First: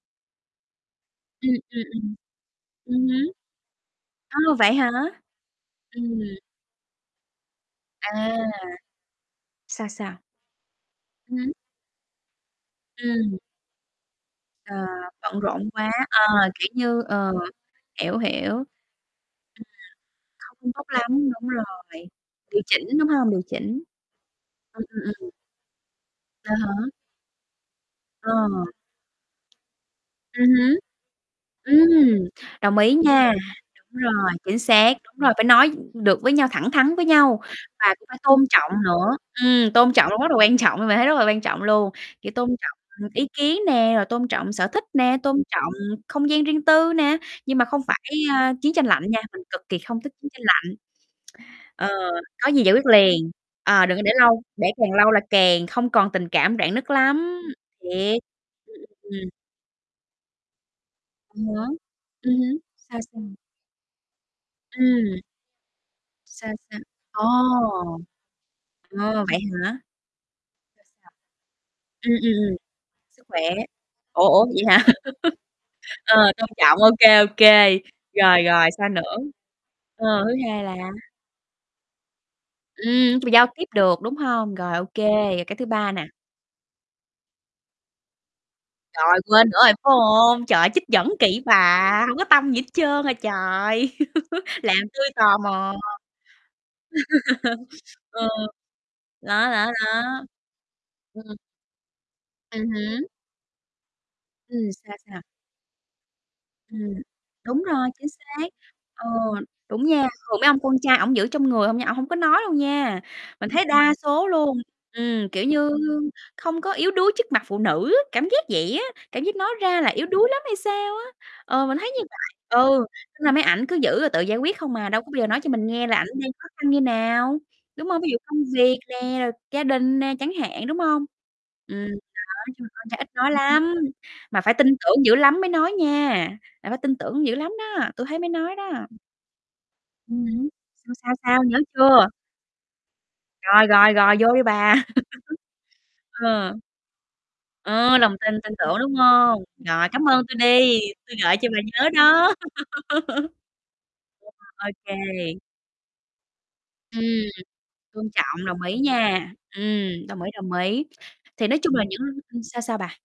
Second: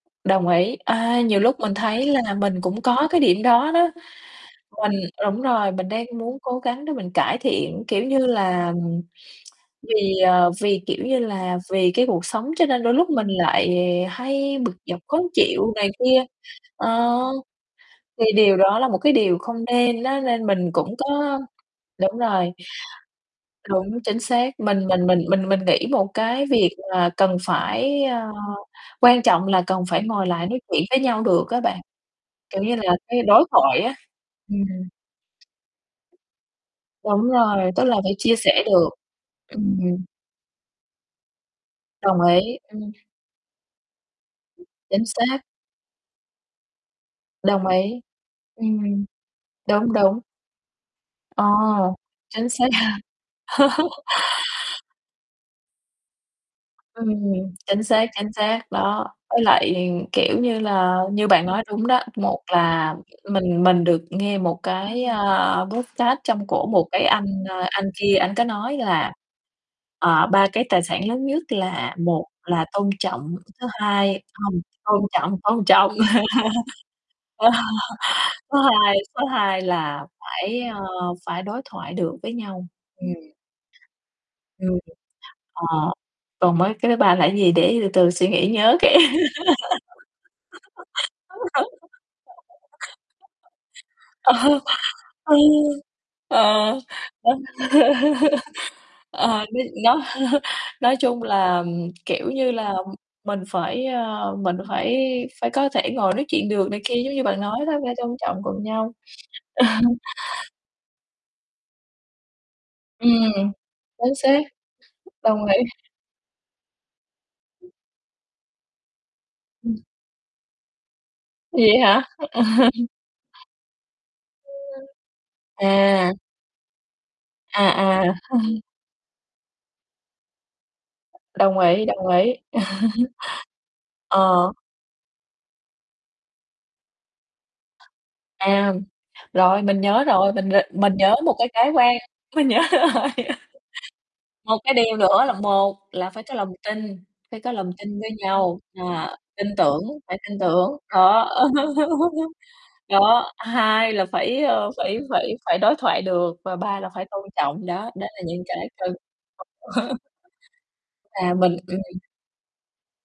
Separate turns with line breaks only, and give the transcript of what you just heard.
Đồng ý. À, nhiều
Ừm,
lúc mình
ừm,
thấy
ừm.
là mình cũng
Ừm
có cái
hứm.
điểm đó đó.
A! Vậy hả?
Mình đúng rồi, mình đang
Ừm.
muốn cố gắng để mình cải thiện, kiểu như
À!
là
Sao
vì,
sao?
ờ, vì, kiểu như
Hửm?
là, vì cái cuộc sống, cho nên đôi lúc mình
Ừm.
lại hay bực
À,
dọc khó
bận rộn
chịu này
quá.
kia.
Ờ, kiểu như
Ờ,
ờ, hiểu,
thì
hiểu.
điều
Ừm,
đó là một cái điều không nên á, nên
không
mình
tốt
cũng
lắm,
có
đúng rồi.
đúng rồi.
Điều chỉnh, đúng hông? Điều chỉnh.
Đúng, chính xác.
Ừm,
Mình mình
ừm,
mình
ừm.
mình mình nghĩ một cái
À,
việc
hả?
là cần phải, ờ
Ờ.
quan trọng là cần phải ngồi
Ừm
lại nói chuyện với nhau được á bạn,
hứm, ừm,
kiểu như
đồng ý
là cái
nha.
đối thoại á,
Đúng rồi, chính
ừm.
xác, đúng rồi, phải nói được với nhau, thẳng thắn với
Đúng
nhau
rồi, tức
và
là
cũng
phải
phải
chia
tôn
sẻ
trọng
được.
nữa. Ừm, tôn
Ừm.
trọng cũng rất là quan trọng, bạn thấy rất là quan trọng luôn,
Đồng
kiểu, tôn
ý,
trọng
ừm.
ý kiến nè, rồi tôn trọng sở thích
Chính
nè,
xác.
tôn trọng không gian riêng tư nè, nhưng mà
Đồng
không phải,
ý.
ờ, chiến tranh lạnh
Ừm,
nha, mình cực kỳ
đúng,
không thích
đúng.
chiến tranh lạnh.
Ờ,
Ờ,
chính
có gì
xác
giải quyết
nha.
liền. Ờ, đừng có để lâu, để càng lâu là càng không còn tình cảm, rạn nứt
Ừm,
lắm,
chính xác,
thiệt.
chính xác
Ưm,
đó.
ưm, ừm.
Với lại, kiểu như là như
Ờ
bạn nói
há,
đúng đó,
ừm
một
hứm,
là
sao, sao?
mình mình được nghe một cái,
Ừm.
a, podcast trong
Sao,
cổ
sao?
một cái anh,
Ồ!
à, anh kia ảnh có nói là,
Ờ, vậy hả?
ờ, "Ba cái tài
Sao,
sản
sao?
lớn nhất là
Ừm,
một
ừm, ừm,
là tôn
sức
trọng,
khỏe.
cái thứ hai"
Ủa, ủa,
hông,
vậy hả?
tôn trọng, tôn trọng.
Ờ, tôn trọng, ô kê, ô
Ờ,
kê. Rồi,
thứ
rồi sao
hai
nữa?
số hai là
Ờ, thứ
phải,
hai là
ờ, phải đối thoại được với nhau,
Ừm,
ừm.
nói chung là giao tiếp được, đúng hông?
Ừm,
Rồi, ô kê, rồi cái
ờ,
thứ ba nà.
còn mấy cái thứ ba là cái gì, để từ từ suy nghĩ, nhớ cái
Rồi, quên nữa rồi, phải hông? Trời ơi, trích dẫn gì kì bà, hổng có tâm gì hết trơn à trời!
Ờ,
Làm tui
ờ,
tò mò.
ờ, ờ.
Ừ,
Ờ,
đó,
bây
đó,
nó
đó,
nói chung
ừm.
là, kiểu như
Ừm
là,
hứm.
mình phải, a, mình
Ừm,
phải
sao, sao?
phải có thể ngồi nói chuyện được này
Ừm,
kia, giống như bạn nói
đúng
đó
rồi,
phải
chính
tôn trọng
xác.
cùng nhau.
Ờ,
Ờ.
đúng nha, thường mấy ông con trai ổng giữ trong người hông nha, ổng hổng có nói đâu nha. Mình
Ừm,
thấy đa
chính
số
xác,
luôn, ừm, kiểu
đồng ý.
như, không có yếu đuối trước mặt phụ nữ á, cảm giác vậy á, cảm giác nói
Ừm.
ra là yếu đuối lắm hay sao á. Ờ,
Vậy
mình thấy
hả?
như vậy,
Ừm,
ừ, nên là mấy ảnh cứ giữ rồi tự giải quyết không à, đâu có bao giờ nói cho mình nghe là ảnh
à.
đang khó khăn như nào, đúng
À, à.
hông? Ví dụ công việc nè, rồi gia đình nè, chẳng hạn, đúng hông?
Đồng ý,
Ừm,
đồng
đó
ý.
nói chung là con trai ít nói lắm, mà
Ờ.
phải tin tưởng dữ lắm mới nói nha, là phải tin tưởng dữ lắm đó, tui thấy mới nói đó.
À, rồi, mình nhớ
Ừm
rồi,
hứm,
mình g mình
sao, sao,
nhớ một
sao?
cái
Nhớ
cái quan
chưa?
mình nhớ rồi.
Rồi, rồi, rồi, vô đi
Một cái
bà.
điều nữa là một là phải có lòng
Ờ.
tin, phải có lòng
Ờ,
tin với
lòng tin, tin
nhau,
tưởng, đúng
ờ,
hông?
tin tưởng,
Rồi, cám
phải
ơn tui
tin tưởng.
đi, tui
Đó
gợi cho bà nhớ đó.
đó, hai là phải, ơ,
Vậy hả? Ô kê.
phải phải phải đối thoại được, và ba là
Ừm,
phải tôn trọng, đó, đó
tôn
là những
trọng, đồng
cái
ý
cần.
nha. Ừm, đồng ý, đồng ý.
À,
Thì
mình
nói chung là những
ừm.
ưm, sao, sao bà?